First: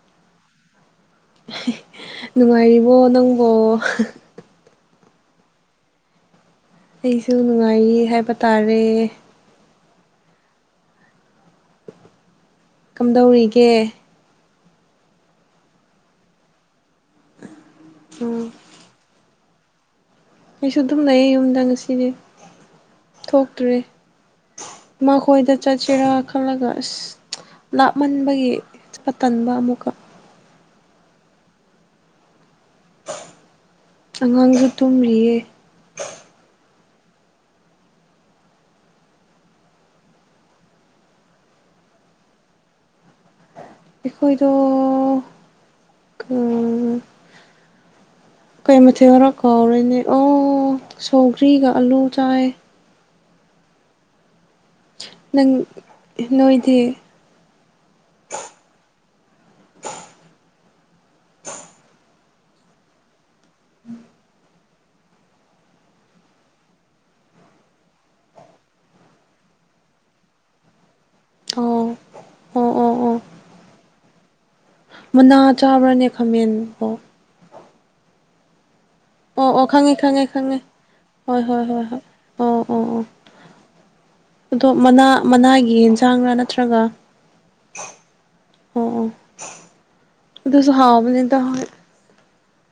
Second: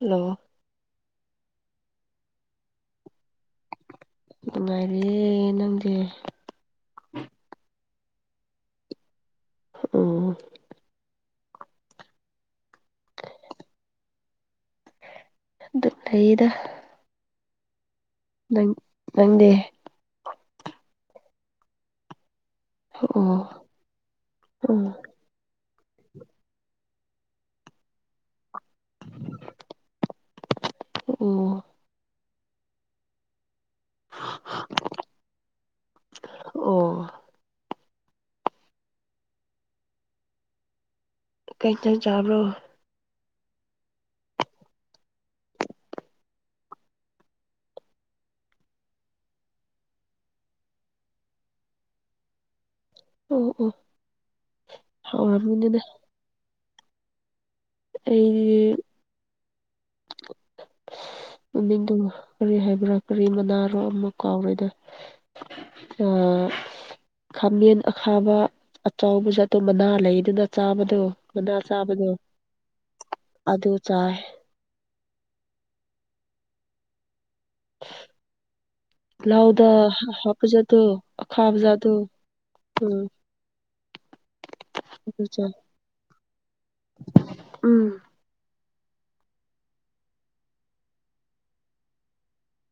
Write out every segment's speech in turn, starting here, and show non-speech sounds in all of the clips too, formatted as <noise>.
Hello ꯅꯨꯡꯉꯥꯏꯔꯤꯕꯣ ꯅꯪꯕꯣ ꯅꯨꯡꯉꯥꯏꯔꯤꯌꯦ ꯅꯪꯗꯤ ꯑꯩꯁꯨ ꯅꯨꯡꯉꯥꯏꯔꯤꯌꯦ ꯍꯥꯏꯕ ꯇꯥꯔꯦ ꯑꯣ ꯀꯝꯗꯧꯔꯤꯒꯦ ꯑꯗꯨ ꯂꯩꯗ <unintelligible> ꯅꯪꯗꯦ ꯑꯩꯁꯨ ꯑꯗꯨꯝ ꯂꯩꯌꯦ ꯌꯨꯝꯗ ꯉꯁꯤꯗꯤ ꯑꯣ ꯊꯣꯛꯇ꯭ꯔꯦ ꯎꯝ ꯃꯥꯈꯣꯢ ꯈꯣꯏꯗ ꯆꯠꯁꯤꯔ ꯈꯜꯂꯒ ꯑꯁ ꯂꯥꯞꯃꯟꯕꯒꯤ ꯆꯠꯄ ꯇꯟꯕ ꯑꯃꯨꯛꯀ ꯑꯣ ꯑꯉꯥꯡꯁꯨ ꯇꯨꯝꯔꯤꯌꯦ ꯑꯣ ꯀꯩ ꯀꯩ ꯆꯥꯕ꯭ꯔꯣ ꯑꯩꯈꯣꯏꯗꯣ ꯀꯥ ꯀꯩ ꯃꯊꯦꯜ ꯔꯣ ꯀꯥꯎꯔꯣꯏꯅꯦ ꯑꯣ ꯁꯧꯒ꯭ꯔꯤꯒ ꯑꯥꯂꯨ ꯆꯥꯏ ꯑꯣ ꯑꯣ ꯅꯪ ꯍꯥꯎꯔꯝꯅꯤꯗ ꯅꯣꯏꯗꯤ ꯑꯩ <unintelligible> ꯃꯃꯤꯡꯗꯨ ꯀꯔꯤ ꯍꯥꯏꯕ꯭ꯔꯥ ꯀꯔꯤ ꯃꯅꯥꯔꯣ ꯑꯃ ꯀꯥꯎꯔꯣꯏꯗ ꯑꯥ ꯈꯥꯃꯦꯟ ꯑꯈꯥꯕ ꯑꯆꯧꯕꯖꯥꯠꯇꯣ ꯃꯅꯥ ꯂꯩꯗꯨꯅ ꯆꯥꯕꯗꯣ ꯃꯅꯥ ꯑꯣ ꯆꯥꯕꯗꯣ ꯑꯣ ꯑꯣ ꯑꯗꯨ ꯆꯥꯏ ꯃꯨꯅꯥ ꯆꯥꯕ꯭ꯔꯅꯦ ꯈꯥꯃꯦꯟ ꯀꯣ ꯑꯣ ꯂꯧꯗ ꯑꯣ ꯈꯪꯉꯦ ꯈꯪꯉꯦ ꯈꯪꯉꯦ ꯍꯥꯄꯖꯥꯠꯗꯨ ꯍꯣꯏ ꯍꯣꯏ ꯍꯣꯏ ꯑꯈꯥꯕꯖꯥꯗꯣ ꯍꯣꯏ ꯑꯣ ꯑꯣ ꯎꯝ ꯑꯣ ꯑꯗꯣ ꯃꯅꯥ ꯑꯗꯨ ꯆꯥꯏ ꯃꯅꯥꯒꯤ ꯌꯦꯟꯁꯥꯡꯔꯥ ꯅꯠꯇ꯭ꯔꯒ ꯎꯝ ꯑꯣ ꯑꯗꯨꯁꯨ ꯍꯥꯎꯕꯅꯤꯗ ꯍꯣꯏ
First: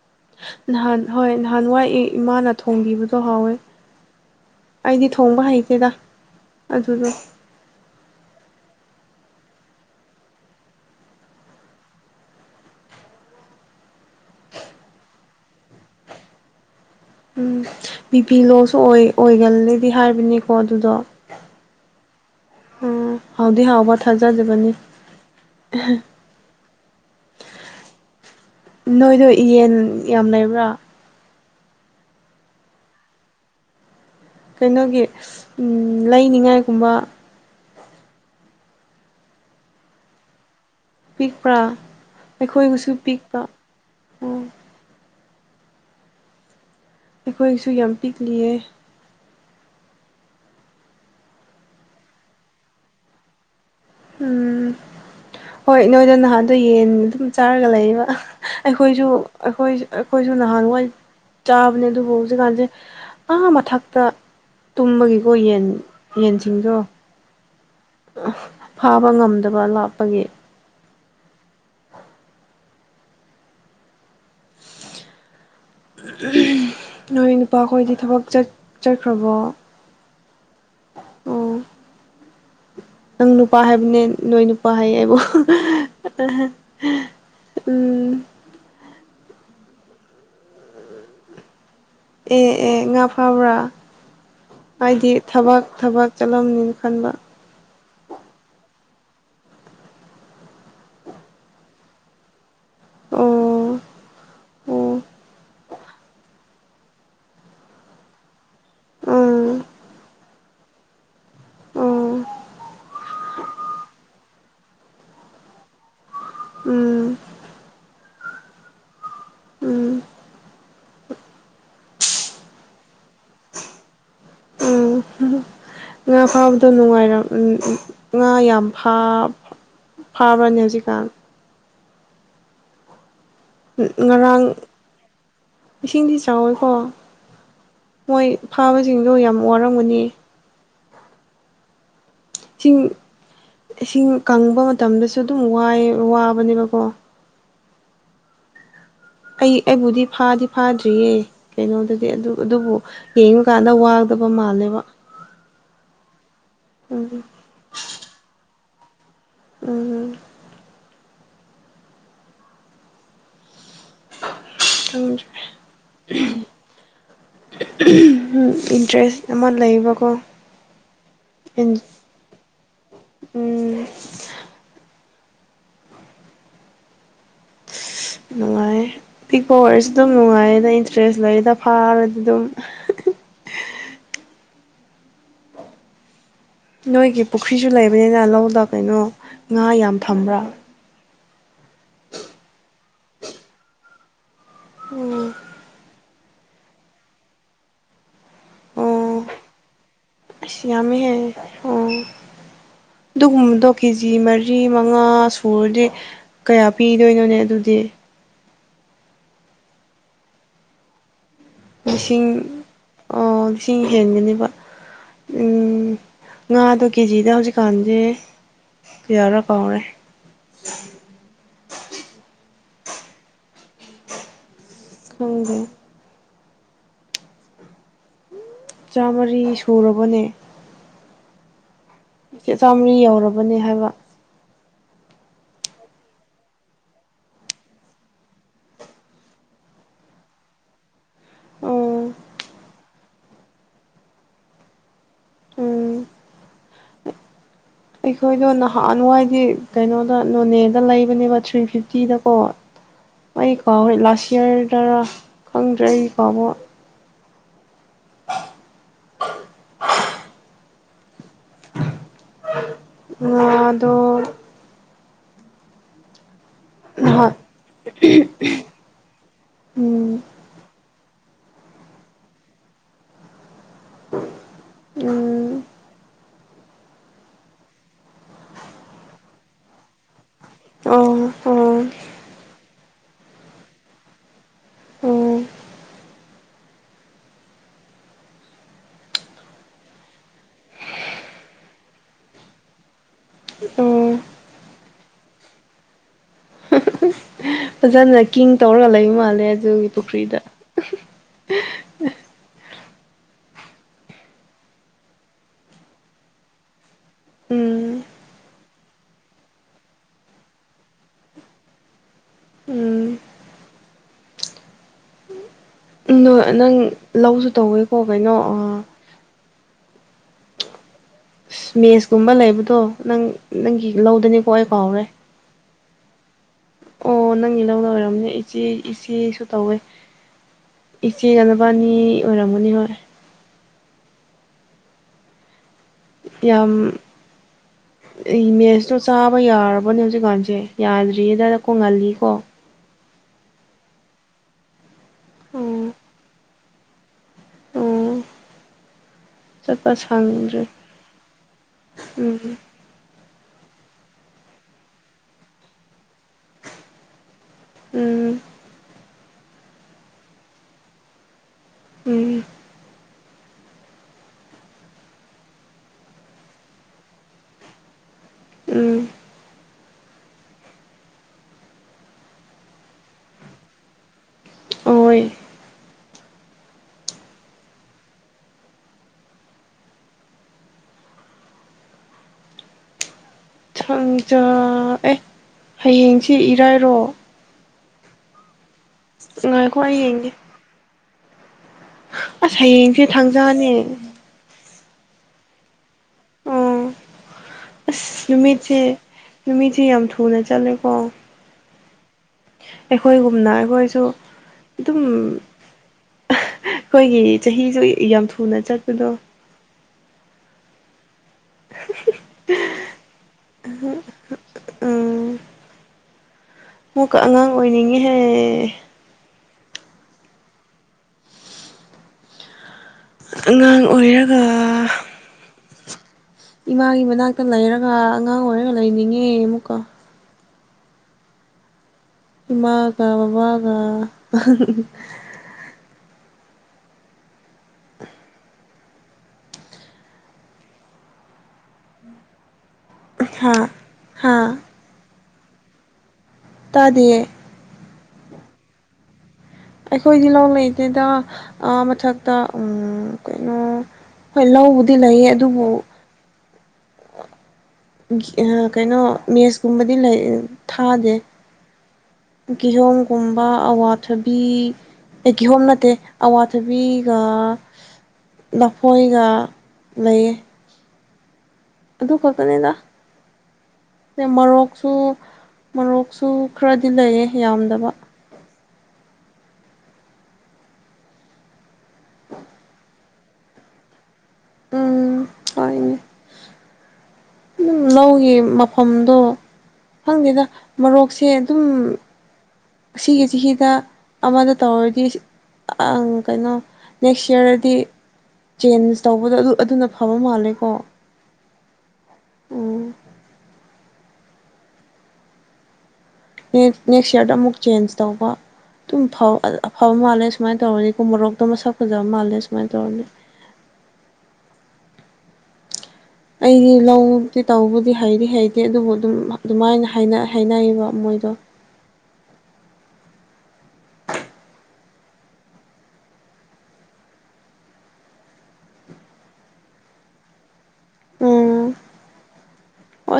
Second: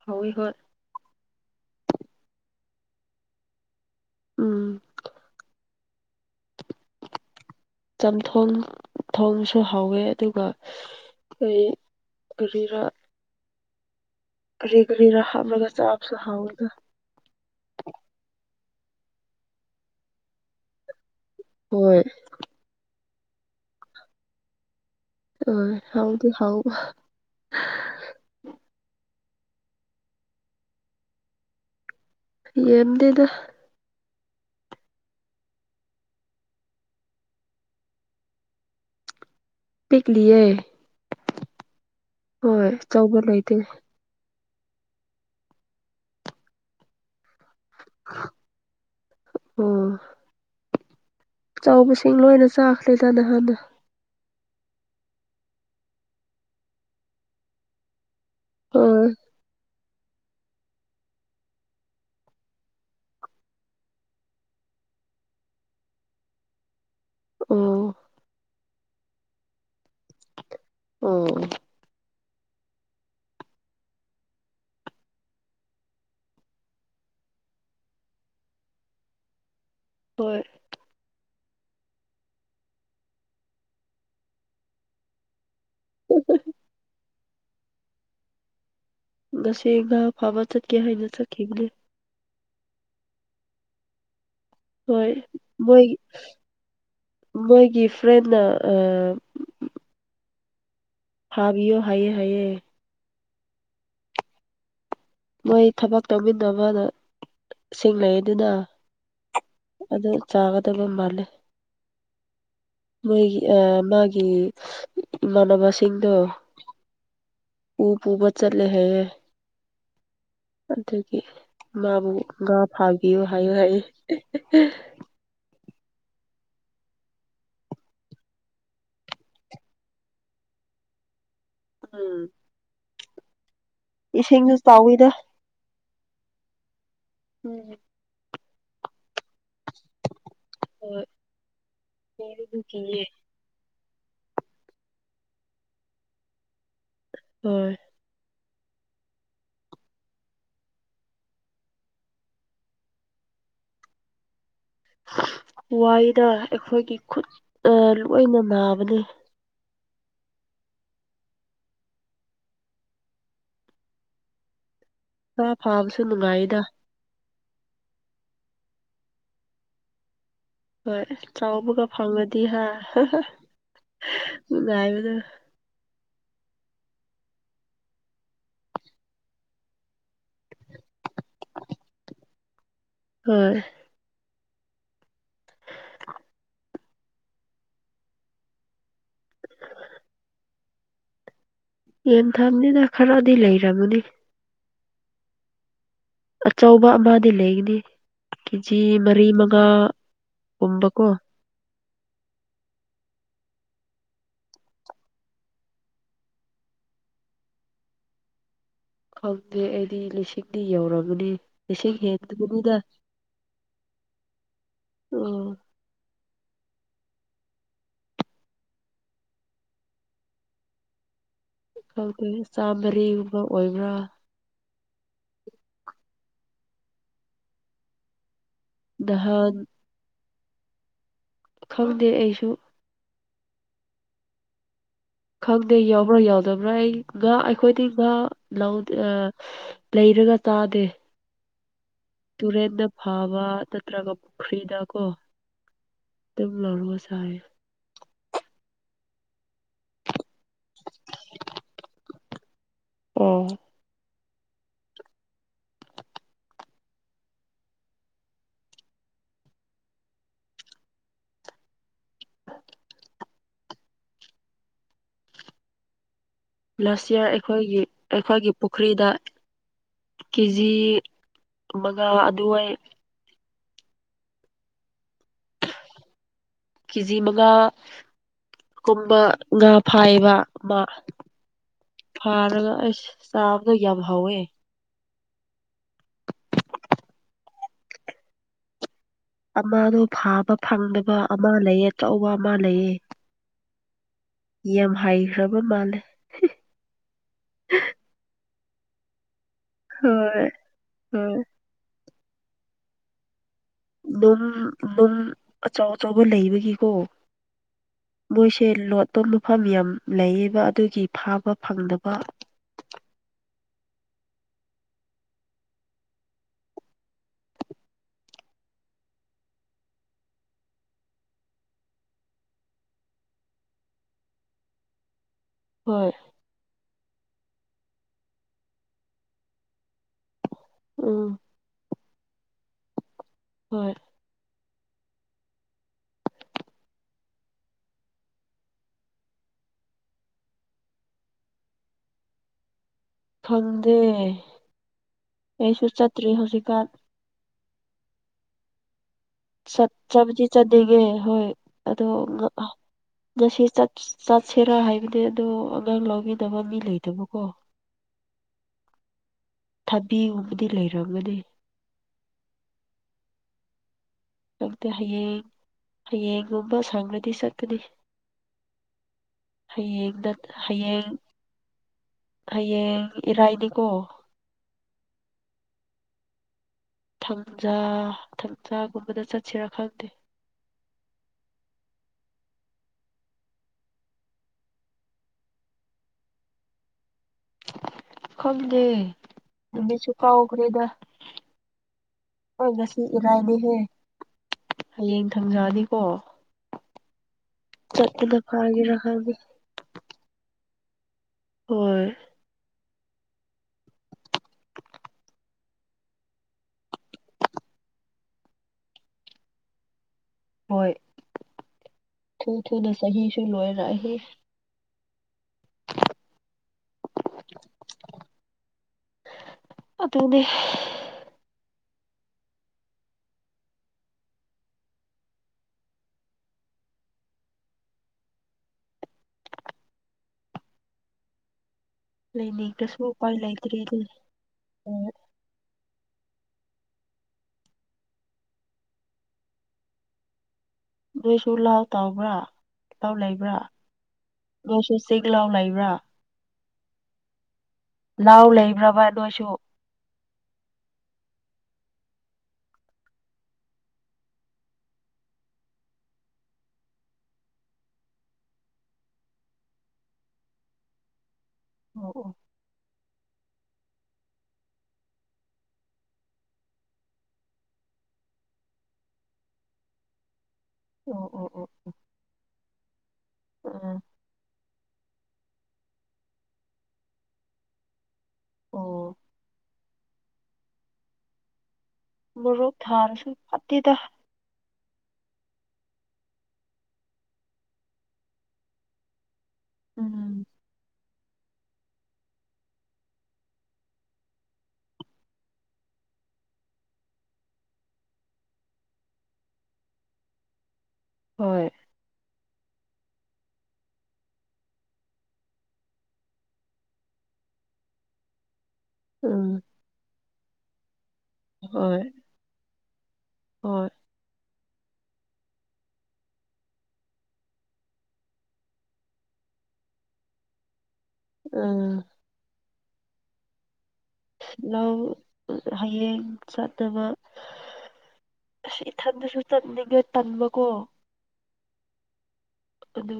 ꯍꯣꯏ ꯍꯣꯏ ꯅꯍꯥꯟ ꯍꯣꯏ ꯅꯍꯥꯟ ꯋꯥꯏ ꯏꯃꯥꯅ ꯊꯣꯡꯕꯤꯕꯗꯣ ꯍꯥꯎꯋꯦ ꯎꯝ ꯑꯩꯗꯤ ꯊꯣꯡꯕ ꯍꯩꯇꯦꯗ ꯑꯗꯨꯗꯣ ꯆꯝꯊꯣꯡ ꯊꯣꯡꯁꯨ ꯍꯥꯎꯋꯦ ꯑꯗꯨꯒ ꯀꯔꯤꯔ ꯀꯔꯤꯒꯔꯤꯔ ꯍꯥ ꯑꯃꯒ ꯁꯥꯐꯁꯨꯍꯥꯎꯒ ꯎꯝ ꯕꯤ ꯄꯤ ꯂꯣꯁꯨ ꯑꯣꯏ ꯑꯣꯏꯒꯜꯂꯗꯤ ꯍꯥꯏꯕꯅꯤꯀꯣ ꯑꯗꯨꯗꯣ ꯍꯣꯏ ꯑꯣ ꯍꯥꯎꯗꯤ ꯍꯥꯎꯕ ꯊꯥꯖꯗꯕꯅꯤ ꯑꯣ ꯍꯥꯎꯗꯤ ꯍꯥꯎ ꯅꯣꯏꯗꯣ ꯌꯦꯟ ꯌꯥꯝ ꯂꯩꯕ꯭ꯔꯥ ꯌꯦꯝꯗꯤꯗ ꯀꯩꯅꯣꯒꯤ ꯂꯩꯅꯤꯡꯉꯥꯏꯒꯨꯝꯕ ꯇꯂꯤ ꯄꯤꯛꯄ꯭ꯔꯥ ꯑꯩꯈꯣꯏꯒꯁꯨ ꯑꯆꯧꯕ ꯄꯤꯛꯄ ꯂꯩꯇꯦ ꯎꯝ ꯑꯩꯈꯣꯏꯁꯨ ꯌꯥꯝ ꯄꯤꯛꯂꯤꯌꯦ ꯑꯣ ꯆꯥꯎꯕꯁꯤꯡ ꯂꯣꯏꯅ ꯆꯥꯈ꯭ꯔꯦꯗꯅ ꯍꯥꯟꯅ ꯎꯝ ꯍꯣꯏ ꯅꯣꯏꯗ ꯅꯍꯥꯟꯗꯣ ꯌꯦꯟ ꯑꯗꯨꯝ ꯆꯥꯔꯒ ꯂꯩꯌꯦꯕ ꯑꯩꯈꯣꯏꯁꯨ ꯍꯣꯏ ꯑꯩꯈꯣꯏ ꯑꯩꯈꯣꯏꯁꯨ ꯅꯍꯥꯟꯋꯥꯏ ꯆꯥꯕꯅꯦ ꯑꯗꯨꯕꯨ ꯍꯧꯖꯤꯛꯀꯥꯟꯁꯦ ꯑꯉ ꯃꯊꯛꯇ ꯇꯨꯝꯕꯒꯤꯀꯣ ꯌꯦꯟ ꯌꯦꯟꯁꯤꯡꯗꯣ ꯑꯣ ꯐꯥꯕ ꯉꯝꯗꯕ ꯂꯥꯛꯞꯄꯒꯤ ꯎꯝ ꯅꯣꯏ ꯅꯨꯄꯥꯈꯣꯏꯗꯤ ꯊꯕꯛ ꯆꯠꯈ꯭ꯔꯕꯣ ꯍꯣꯏ ꯑꯣ ꯅꯪ ꯅꯨꯄꯥ ꯍꯥꯏꯕꯅꯦ ꯅꯣꯏ ꯅꯨꯄꯥ ꯍꯥꯏꯌꯦ ꯍꯥꯏꯕꯨꯣ ꯎꯝ ꯉꯁꯤ ꯉꯥ ꯐꯥꯕ ꯆꯠꯀꯦ ꯍꯥꯏꯅ ꯆꯠꯈꯤꯕꯅꯦ ꯑꯦ ꯑꯦ ꯉꯥ ꯐꯥꯕ꯭ꯔꯥ ꯍꯣꯏ ꯍꯥꯏꯗꯤ ꯊꯕꯛ ꯃꯣꯏ ꯊꯕꯛ ꯆꯠꯂꯝꯅꯤ ꯈꯟꯕ ꯃꯣꯏꯒꯤ ꯐ꯭ꯔꯦꯟꯅ ꯑ ꯍꯥꯕꯤꯌꯣ ꯍꯥꯏꯌꯦ ꯍꯥꯏꯌꯦ ꯑꯣ ꯑꯣ ꯃꯣꯏ ꯊꯕꯛ ꯇꯧꯃꯤꯟꯅꯕꯗꯣ ꯁꯤꯡ ꯂꯩꯩ ꯑꯗꯨꯅ ꯎꯝ ꯑꯗꯨ ꯆꯥꯒꯗꯕ ꯃꯥꯜꯂꯦ ꯎꯝ ꯃꯣꯏꯒꯤ ꯃꯥꯒꯤ ꯏꯃꯥꯟꯅꯕꯁꯤꯡꯗꯣ ꯎꯝ ꯎꯄꯨꯕꯥ ꯆꯠꯂꯦ ꯍꯥꯏꯌꯦ ꯎꯝ ꯑꯗꯨꯒꯤ ꯃꯥꯕꯨ ꯉꯥ ꯐꯥꯕꯤꯌꯨ ꯍꯥꯏꯌꯨ ꯍꯥꯏꯌꯦ <inaudible> ꯉꯥ ꯐꯥꯕꯗꯣ ꯅꯨꯡꯉꯥꯏꯔꯝ ꯉꯥ ꯌꯥꯝ ꯐꯥ ꯐꯥꯕꯅꯤ ꯍꯧꯖꯤꯀꯥꯟ ꯎꯝ ꯉꯔꯥꯡ ꯏꯁꯤꯡꯁꯨ ꯆꯥꯎꯋꯤꯗ ꯏꯁꯤꯡꯗꯤ ꯆꯥꯎꯋꯤꯀꯣ ꯎꯝ ꯃꯣꯏ ꯐꯥꯕꯁꯤꯡꯗꯨ ꯌꯥꯝ ꯋꯥꯔꯝꯒꯅꯤ ꯍꯣꯏ ꯌꯥꯝ ꯏꯁꯤꯡ ꯀꯤꯌꯦ ꯏꯁꯤꯡ ꯀꯪꯕ ꯃꯇꯝꯗꯁꯨ ꯑꯗꯨꯝ ꯋꯥꯏ ꯋꯥꯕꯅꯦꯕꯀꯣ ꯍꯣꯏ ꯑꯩ ꯑꯩꯕꯨꯗꯤ ꯐꯥꯗꯤ ꯐꯥꯗ꯭ꯔꯤꯌꯦ ꯀꯩꯅꯣꯗꯗꯤ ꯑꯗꯨ ꯑꯗꯨꯕꯨ ꯌꯦꯡꯕꯀꯥꯟꯗ ꯋꯥꯗꯕ ꯃꯥꯜꯂꯦꯕ ꯋꯥꯌꯦꯗꯥ ꯑꯩꯈꯣꯏꯒꯤ ꯎꯝ ꯈꯨꯠ ꯂꯣꯏꯅ ꯅꯥꯕꯅꯦ ꯎꯝ ꯎꯝ ꯈꯪꯗꯔꯦ ꯉꯥ ꯐꯥꯕꯁꯨ ꯅꯨꯡꯉꯥꯏꯗ ꯎꯝ ꯗꯔꯦꯁ ꯑꯃ ꯂꯩꯌꯦꯕꯀꯣ ꯍꯣꯏ ꯆꯥꯎꯕꯒ ꯐꯪꯉꯗꯤ ꯍꯥ ꯉꯥꯏꯕꯗꯨ ꯅꯨꯡꯉꯥꯏ ꯄꯤꯛꯄ ꯑꯣꯏꯔꯁꯨ ꯑꯗꯨꯝ ꯅꯨꯡꯉꯥꯏꯗ ꯏꯟꯇꯔꯦꯁ ꯂꯩꯗ ꯐꯥꯔꯗꯤ ꯑꯗꯨꯝ ꯍꯣꯏ <inaudible> ꯅꯣꯏꯒꯤ ꯄꯨꯈ꯭ꯔꯤꯁꯨ ꯂꯩꯕꯅꯤꯅ ꯂꯧꯗ ꯀꯩꯅꯣ ꯉꯥ ꯌꯥꯝ ꯊꯝꯕ꯭ꯔꯥ ꯌꯦꯟ ꯊꯪꯅꯤꯅꯥ ꯈꯔꯗꯤ ꯂꯩꯔꯝꯃꯅꯤ ꯎꯝ ꯑꯆꯧꯕ ꯑꯃꯗꯤ ꯂꯩꯒꯅꯤ ꯀꯦꯖꯤ ꯑꯣ ꯃꯔꯤ ꯃꯉꯥ ꯑꯁ ꯌꯥꯃꯃꯦ ꯍꯦ ꯑꯣ ꯑꯗꯨꯒꯨꯝꯕꯗꯣ ꯀꯦꯖꯤ ꯃꯔꯤ ꯃꯉꯥ ꯁꯨꯔꯗꯤ ꯀꯌꯥ ꯄꯤꯗꯣꯏꯅꯣꯅꯦ ꯑꯗꯨꯗꯤ ꯈꯪꯗꯦ ꯑꯩꯗꯤ ꯂꯤꯁꯤꯡꯗꯤ ꯌꯧꯔꯝꯃꯅꯤ ꯂꯤꯁꯤꯡ ꯑꯥ ꯂꯤꯁꯤꯡ ꯍꯦꯟꯒꯅꯦꯕ ꯎꯝ ꯉꯥꯗꯣ ꯀꯦꯖꯤꯗ ꯍꯧꯖꯤꯛꯀꯥꯟꯁꯦ ꯀꯌꯥꯔꯥ ꯀꯥꯎꯔꯦ <inaudible> ꯀꯧꯗꯔ꯭ꯤ ꯆꯥꯝꯗ ꯂꯩꯕ ꯑꯣꯏꯕ꯭ꯔꯥ ꯈꯪꯗꯦ ꯆꯥꯝꯃꯔꯤ ꯅꯍꯥꯟ ꯁꯨꯔꯕꯅꯦ ꯈꯪꯗꯦ ꯑꯩꯁꯨ ꯃꯤ ꯌꯥꯝꯃꯕꯅꯦ ꯍꯥꯏꯕ ꯈꯪꯗꯦ ꯌꯥꯎꯕ꯭ꯔꯥ ꯌꯥꯎꯗꯕ꯭ꯔꯥ ꯑꯩ ꯉꯥ ꯑꯩꯈꯣꯏꯗꯤ ꯉꯥ ꯂꯧꯗꯦ ꯑꯥ ꯂꯩꯔꯒ ꯆꯥꯗꯦ ꯑꯣ ꯇꯨꯔꯦꯟꯗ ꯐꯥꯕ ꯅꯠꯇ꯭ꯔꯒ ꯄꯨꯈ꯭ꯔꯤꯗ ꯀꯣ ꯎꯝ ꯑꯗꯨꯝ ꯂꯧꯔꯨꯒ ꯆꯥꯔꯦ ꯑꯩꯈꯣꯏꯗꯣ ꯅꯍꯥꯟꯅꯋꯥꯏꯗꯤ ꯀꯩꯅꯣꯗ ꯅꯣꯅꯦꯗ ꯂꯩꯕꯅꯦꯕ ꯊ꯭ꯔꯤ ꯐꯤꯐꯇꯤꯗꯀꯣ ꯑꯣ ꯑꯩꯀꯣ ꯍꯣꯏ ꯂꯥꯁ ꯏꯌꯥꯔꯗ ꯈꯪꯗ꯭ꯔꯦ ꯑꯩꯀꯣꯕ ꯑꯗ ꯂꯥꯁ ꯏꯌꯥꯔ ꯅꯍꯥꯟ ꯑꯩꯈꯣꯏꯒꯤ ꯑꯩꯈꯣꯏꯒꯤ ꯄꯨꯈ꯭ꯔꯤꯗ ꯎꯝ ꯀꯦ ꯖꯤ ꯑꯃꯒꯥ ꯑꯗꯨꯏ ꯎꯝ ꯀꯦ ꯖꯤ ꯃꯉꯥ ꯀꯨꯝꯕ ꯉꯥ ꯐꯥꯏꯕ ꯑꯃ ꯑꯣ ꯑꯣ ꯐꯥꯅ ꯁꯥꯐꯗꯏ ꯌꯥꯕ ꯐꯥꯑꯣꯦ ꯑꯣ ꯑꯃꯗꯣ ꯐꯥꯕ ꯐꯪꯗꯕ ꯑꯃ ꯂꯩꯑ ꯑꯆꯧꯕ ꯑꯃ ꯂꯩꯑ ꯑꯣ ꯌꯥꯝ ꯍꯥꯏꯩꯈ꯭ꯔꯕ ꯃꯥꯜꯂꯦ ꯐꯖꯅ ꯀꯤꯡꯡ ꯇꯧꯔꯒ ꯂꯩꯕ ꯃꯥꯜꯂꯦ ꯑꯗꯨꯒꯤ ꯄꯨꯈ꯭ꯔꯤꯗ ꯍꯣꯏ ꯍꯣꯏ ꯅꯨꯡ ꯅꯨꯡ ꯑꯆꯥꯎ ꯑꯆꯕ ꯂꯩꯕꯒꯤꯀꯣ ꯎꯝ ꯃꯣꯏꯁꯦ ꯂꯣꯠꯄ ꯃꯐꯝ ꯌꯥꯝ ꯂꯩꯌꯦꯕ ꯑꯗꯨꯒꯤ ꯐꯥꯕ ꯐꯪꯗꯕ ꯎꯝ ꯅꯣꯏ ꯅꯪ ꯂꯧꯁꯨ ꯇꯧꯋꯦꯀꯣ ꯀꯩꯅꯣ ꯃꯦꯁꯀꯨꯝꯕ ꯂꯩꯕꯗꯣ ꯅꯪ ꯅꯪꯒꯤ ꯂꯧꯗꯅꯤꯀꯣ ꯑꯩ ꯀꯥꯎꯔꯦ ꯍꯣꯏ ꯑꯣ ꯅꯪꯒꯤ ꯂꯧꯅ ꯑꯣꯏꯔꯕꯅꯦ ꯏꯆꯦ ꯏꯆꯦꯁꯨ ꯇꯧꯋꯦ ꯏꯆꯦ ꯎꯝ ꯉꯅꯕꯅꯤ ꯑꯣꯏꯔꯝꯒꯅꯤ ꯍꯣꯏ ꯍꯣꯏ ꯌꯥꯝ ꯃꯦꯁꯇꯣ ꯆꯥꯕ ꯌꯥꯔꯕꯅꯦ ꯍꯧꯖꯤꯛꯀꯥꯟꯁꯦ ꯌꯥꯗ꯭ꯔꯤꯌꯦꯗꯗ ꯀꯣꯡꯍꯜꯂꯤꯀꯣ ꯈꯪꯗꯦ ꯑꯩꯁꯨ ꯎꯝ ꯆꯠꯇ꯭ꯔꯤ ꯍꯧꯖꯤꯛꯀꯥꯟ ꯎꯝ ꯆꯠ ꯆꯠꯄ ꯆꯕꯨꯗꯤ ꯁꯪꯗ꯭ꯔꯦ ꯆꯠꯅꯤꯡꯒꯦ ꯍꯣꯏ ꯑꯗꯣ ꯎꯝ ꯉꯁꯤ ꯆꯠꯁꯤꯔꯥ ꯍꯥꯏꯕꯗꯤ ꯑꯗꯣ ꯑꯉꯥꯡ ꯂꯧꯕꯒ ꯐꯠꯇꯕ ꯃꯤ ꯂꯩꯇꯕꯀꯣ ꯎꯝ ꯊꯕꯤꯒꯨꯝꯕꯨꯗꯤ ꯂꯩꯔꯝꯒꯅꯤ ꯎꯝ ꯆꯪꯛꯇꯦ ꯍꯌꯦꯡ ꯍꯌꯦꯡꯒꯨꯝꯕ ꯁꯪꯒꯗꯤ ꯆꯠꯀꯅꯤ ꯎꯝ ꯍꯌꯦꯡ ꯍꯌꯦꯡ ꯍꯌꯦꯡ ꯏꯔꯥꯏꯅꯤꯀꯣ ꯑꯣꯏ ꯊꯥꯡꯖꯥ ꯊꯥꯡꯖꯥꯒꯨꯝꯕꯗ ꯆꯠꯁꯤꯔꯥ ꯈꯪꯗꯦ ꯁꯪꯖ ꯑꯦ ꯍꯌꯦꯡꯁ ꯏꯔꯥꯏꯔꯣ ꯈꯪꯗꯦ ꯉꯥꯏꯈꯣ ꯑꯩ ꯅꯨꯃꯤꯠꯁꯨ ꯌꯦꯡꯒꯦ ꯀꯥꯎꯈ꯭ꯔꯦꯗ ꯑꯁ ꯍꯣꯏ ꯉꯁꯤ ꯍꯌꯦꯡꯁꯦ ꯊꯥꯡꯖꯥꯅꯦ ꯏꯔꯥꯏꯅꯦꯍꯦ ꯍꯌꯦꯡ ꯊꯝꯖꯑꯅꯤꯀꯣ ꯑꯣ ꯑꯁ ꯅꯨꯃꯤꯠꯁꯦ ꯐꯒꯦꯔꯥ ꯈꯪꯗꯦ ꯅꯨꯃꯤꯠꯁꯦ ꯌꯥꯝ ꯊꯨꯅ ꯆꯠꯂꯦꯀꯣ ꯍꯣꯏ ꯑꯩꯈꯣꯏꯒꯨꯝꯅ ꯑꯩꯈꯣꯏꯁꯨ ꯑꯗꯨꯝ ꯑꯩꯈꯣꯏꯒꯤ ꯆꯍꯤꯁꯨ ꯌꯥꯝ ꯊꯨꯅ ꯆꯠꯄꯗꯣ ꯍꯣꯏ ꯊꯨ ꯊꯨꯅ ꯆꯍꯤꯁꯨ ꯂꯣꯏꯔꯦ ꯎ ꯑꯃꯨꯛꯀ ꯑꯉꯥꯡ ꯑꯣꯏꯅꯤꯡꯉꯤꯍꯦ ꯑꯗꯨꯅꯦ ꯑꯉꯥꯡ ꯑꯣꯏꯔꯒ ꯏꯃꯥꯒꯤ ꯃꯅꯥꯛꯇ ꯂꯩꯔꯒ ꯑꯉꯥꯡ ꯑꯣꯏꯔꯒ ꯂꯩꯅꯤꯡꯉꯦ ꯑꯃꯨꯛꯀꯣ ꯂꯩꯅꯤꯡꯗ꯭ꯔꯁꯨ ꯍꯃꯒ ꯎꯄꯥꯏ ꯕꯥꯒ ꯂꯩꯇ꯭ꯔꯦꯅꯦ ꯍꯣꯏ ꯅꯣꯏꯁꯨ ꯂꯥꯎ ꯇꯥꯎꯕ꯭ꯔꯥꯤ ꯂꯥꯎ ꯂꯩꯕ꯭ꯔꯥ ꯍꯥ ꯍꯥ ꯅꯣꯏꯁꯨ ꯆꯤꯛ ꯂꯥꯎ ꯂꯩꯕ꯭ꯔꯥ ꯇꯗꯌꯦ ꯂꯅꯥꯍꯎ ꯂꯩꯕ꯭ꯔꯕ ꯑꯗꯨ ꯑꯣꯏꯁꯨ ꯑꯩꯈꯣꯏ ꯏ ꯂꯧ ꯂꯩꯗꯩꯗ ꯃꯊꯛꯇ ꯀꯩꯅꯣ ꯍꯣꯏ ꯂꯧꯕꯗꯤ ꯂꯩꯌꯦ ꯑꯗꯨꯕꯨ ꯀꯩꯅꯣ ꯃꯦꯁꯀꯨꯝꯕꯗꯤ ꯂꯩ ꯊꯥꯗꯦ ꯑꯣ ꯑꯣ ꯀꯤꯖꯣꯝꯒꯨꯝꯕ ꯑꯋꯥꯊꯕꯤ ꯑꯩ ꯀꯤꯍꯣꯝ ꯅꯠꯇꯦ ꯑꯋꯥꯊꯕꯤꯒ ꯂꯐꯣꯏꯒ ꯂꯩꯌꯦ ꯑꯣ ꯑꯣ ꯑꯣ ꯑꯣ ꯑꯗꯨ ꯈꯛꯇꯅꯤꯗ ꯎꯝ ꯁ ꯃꯔꯣꯔꯣꯛ ꯁꯨ ꯃꯔꯣꯛꯁꯨ ꯈꯔꯗꯤ ꯂꯩꯌꯦ ꯌꯥꯝꯗꯕ ꯑꯣ ꯃꯣꯔꯣꯛ ꯊꯥꯔꯁꯨ ꯐꯠꯇꯦꯗ ꯎꯝ ꯍꯅꯦ ꯑꯗꯨꯝ ꯂꯧꯒꯤ ꯃꯐꯝꯗꯣ ꯈꯪꯗꯦꯗ ꯎꯝ ꯃꯔꯣꯔꯣꯛꯁꯦ ꯑꯗꯨꯝ ꯑꯁꯤꯒꯤ ꯆꯍꯤꯗ ꯑꯃꯗ ꯇꯧꯔꯗꯤ ꯀꯩꯅꯣ ꯅꯦꯛꯁ ꯏꯌꯥꯔꯗꯗꯤ ꯆꯦꯟꯖ ꯇꯧꯕꯗꯣ ꯑꯗꯨ ꯑꯗꯨꯅ ꯐꯕ ꯃꯥꯜꯂꯦꯀꯣ ꯍꯣꯏ ꯎꯝ ꯅꯦꯛꯁ ꯏꯌꯥꯔꯗ ꯑꯃꯨꯛ ꯆꯦꯟꯖ ꯇꯧꯕ ꯑꯗꯨꯝ ꯎꯝ ꯑꯐꯕ ꯃꯥꯜꯂꯦ ꯁꯨꯃꯥꯏꯅ ꯇꯧꯔꯅꯤꯀꯣ ꯃꯣꯔꯣꯛ ꯑꯗꯣꯁ ꯍꯣꯏ ꯐꯖꯕ ꯃꯥꯜꯂꯦ ꯁꯨꯃꯥꯏꯅ ꯇꯧꯔꯅꯤ ꯍꯣꯏ ꯑꯩꯗꯤ ꯂꯧꯛꯇꯤ ꯇꯧꯕꯗꯤ ꯍꯩꯗꯤ ꯍꯩꯇꯦ ꯑꯗꯨꯕꯨ ꯑꯗꯨꯝ ꯑꯗꯨꯃꯥꯏꯅ ꯍꯥꯏꯅꯩꯌꯦꯕ ꯃꯣꯏꯗꯣ ꯑꫭ꯫ ꯂꯧ ꯍꯌꯦꯡ ꯆꯠꯅꯕ ꯑꯁ ꯏꯊꯟꯗꯁꯨ ꯆꯟꯅꯤꯡꯉꯦ ꯇꯟꯕꯀꯣ꯫ ꯎꯝ꯫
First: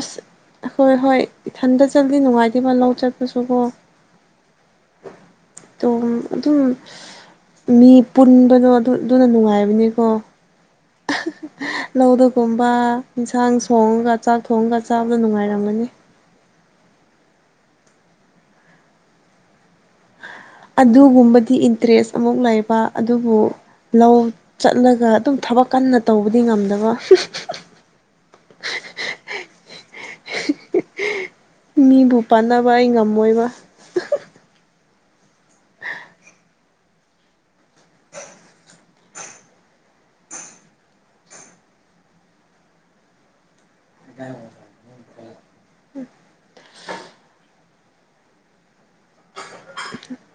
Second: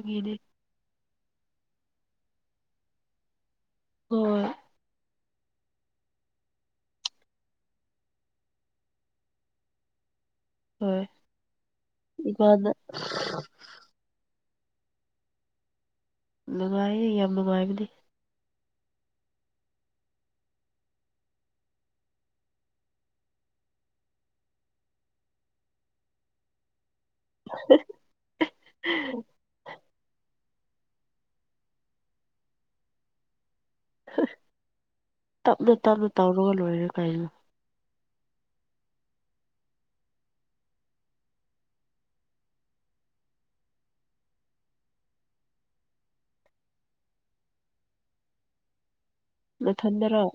ꯑꯁ ꯍꯣꯏ ꯍꯣꯏ ꯏꯊꯟꯇ ꯆꯠꯂꯤ ꯅꯨꯡꯉꯥꯏꯇꯦꯕ ꯂꯧ ꯆꯠꯄꯁꯨꯀꯣ꯫ ꯑꯣꯏ꯫ ꯇꯣ ꯑꯗꯨꯝ ꯃꯤ ꯄꯨꯟꯕꯗꯣ ꯑꯗꯨ ꯑꯗꯨꯅ ꯅꯨꯡꯉꯥꯏꯕꯅꯤꯀꯣ꯫ ꯍꯣꯏ ꯂꯧꯗꯒꯨꯝꯕ ꯏꯃꯥꯅ ꯌꯦꯟꯁꯥꯡ ꯁꯣꯡꯉꯒ ꯆꯥꯛ ꯊꯣꯡꯉꯒ ꯆꯥꯕꯗꫭ ꯅꯨꯡꯉꯥꯏꯔꯝꯒꯅꯤ꯫ ꯅꯨꯡꯉꯥꯏꯌꯦ ꯌꯥꯝ ꯅꯨꯡꯉꯥꯏꯕꯅꯤ꯫ ꯑꯗꯨꯒꯨꯝꯕꯗꯤ ꯏꯟꯇꯔꯦꯁ ꯑꯃꯨꯛ ꯂꯩꯕ ꯑꯗꯨꯕꯨ ꯂꯧ ꯆꯠꯂꯒ ꯑꯗꯨꯝ ꯊꯕꯛ ꯀꯟꯅ ꯇꯧꯕꯗꯤ ꯉꯝꯗꯕ꯫ <unintelligible> <unintelligible> ꯃꯤꯕꯨ ꯄꯥꯟꯅꯕ ꯑꯩ ꯉꯝꯃꯣꯏꯕ꯫ ꯇꯞꯅ ꯇꯞꯅ ꯇꯧꯔꯒ ꯂꯣꯏꯔꯦ ꯀꯩꯅꯣ꯫ ꯅꯊꯟꯗꯔꯣ꯫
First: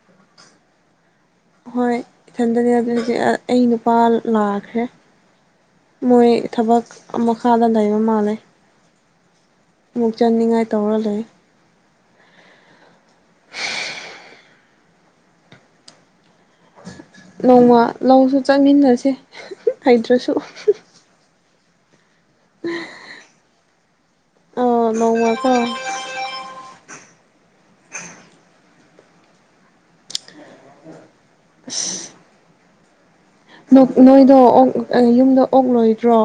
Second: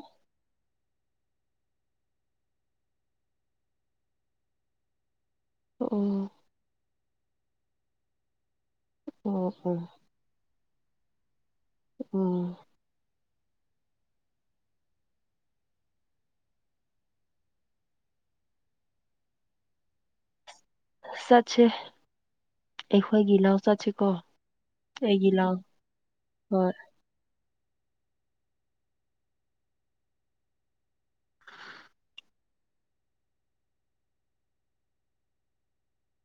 ꯍꯣꯏ ꯏꯊꯟꯗꯅꯦ ꯑꯗꯨꯗꯤ ꯑꯩ ꯅꯨꯄꯥ ꯂꯥꯛꯈ꯭ꯔꯦ ꯃꯣꯏ ꯑꯣ ꯊꯕꯛ ꯑꯃꯈꯥꯗ ꯂꯩꯕ ꯃꯥꯜꯂꯦ꯫ ꯑꯣ ꯑꯣ꯫ ꯑꯃꯨꯛ ꯆꯟꯅꯤꯡꯉꯥꯏ ꯇꯧꯔ ꯂꯩ꯫ ꯑꯣ꯫ ꯅꯣꯡꯃ ꯂꯧꯁꯨ ꯆꯠꯃꯤꯟꯅꯁꯦ ꯍꯩꯇ꯭ꯔꯁꯨ꯫ <unintelligible> ꯆꯠꯁꯦ ꯑꯩꯈꯣꯏꯒꯤ ꯂꯧ ꯆꯠꯁꯤꯀꯣ꯫ ꯑꯣ ꯑꯩꯒꯤ ꯅꯣꯡꯃꯀꯣ ꯂꯩ ꯍꫭꯏ꯫ ꯑꯁ꯫ ꯅꫭꯛ ꯅꯣꯏꯗꯣ ꯑꯣꯛ ꯑꯩ ꯌꯨꯝꯗ ꯑꯣꯛ ꯂꯣꯏꯗ꯭ꯔꯣ꯫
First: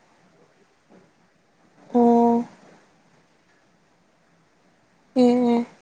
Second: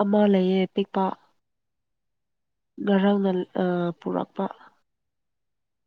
ꯑꯃ ꯂꯩꯌꯦ ꯑ ꯄꯤꯛꯄ꯫ ꯑꯣ꯫ ꯉꯔꯥꯡꯅ ꯑ ꯄꯨꯔꯛꯄ꯫ ꯑꯦ ꯑꯦ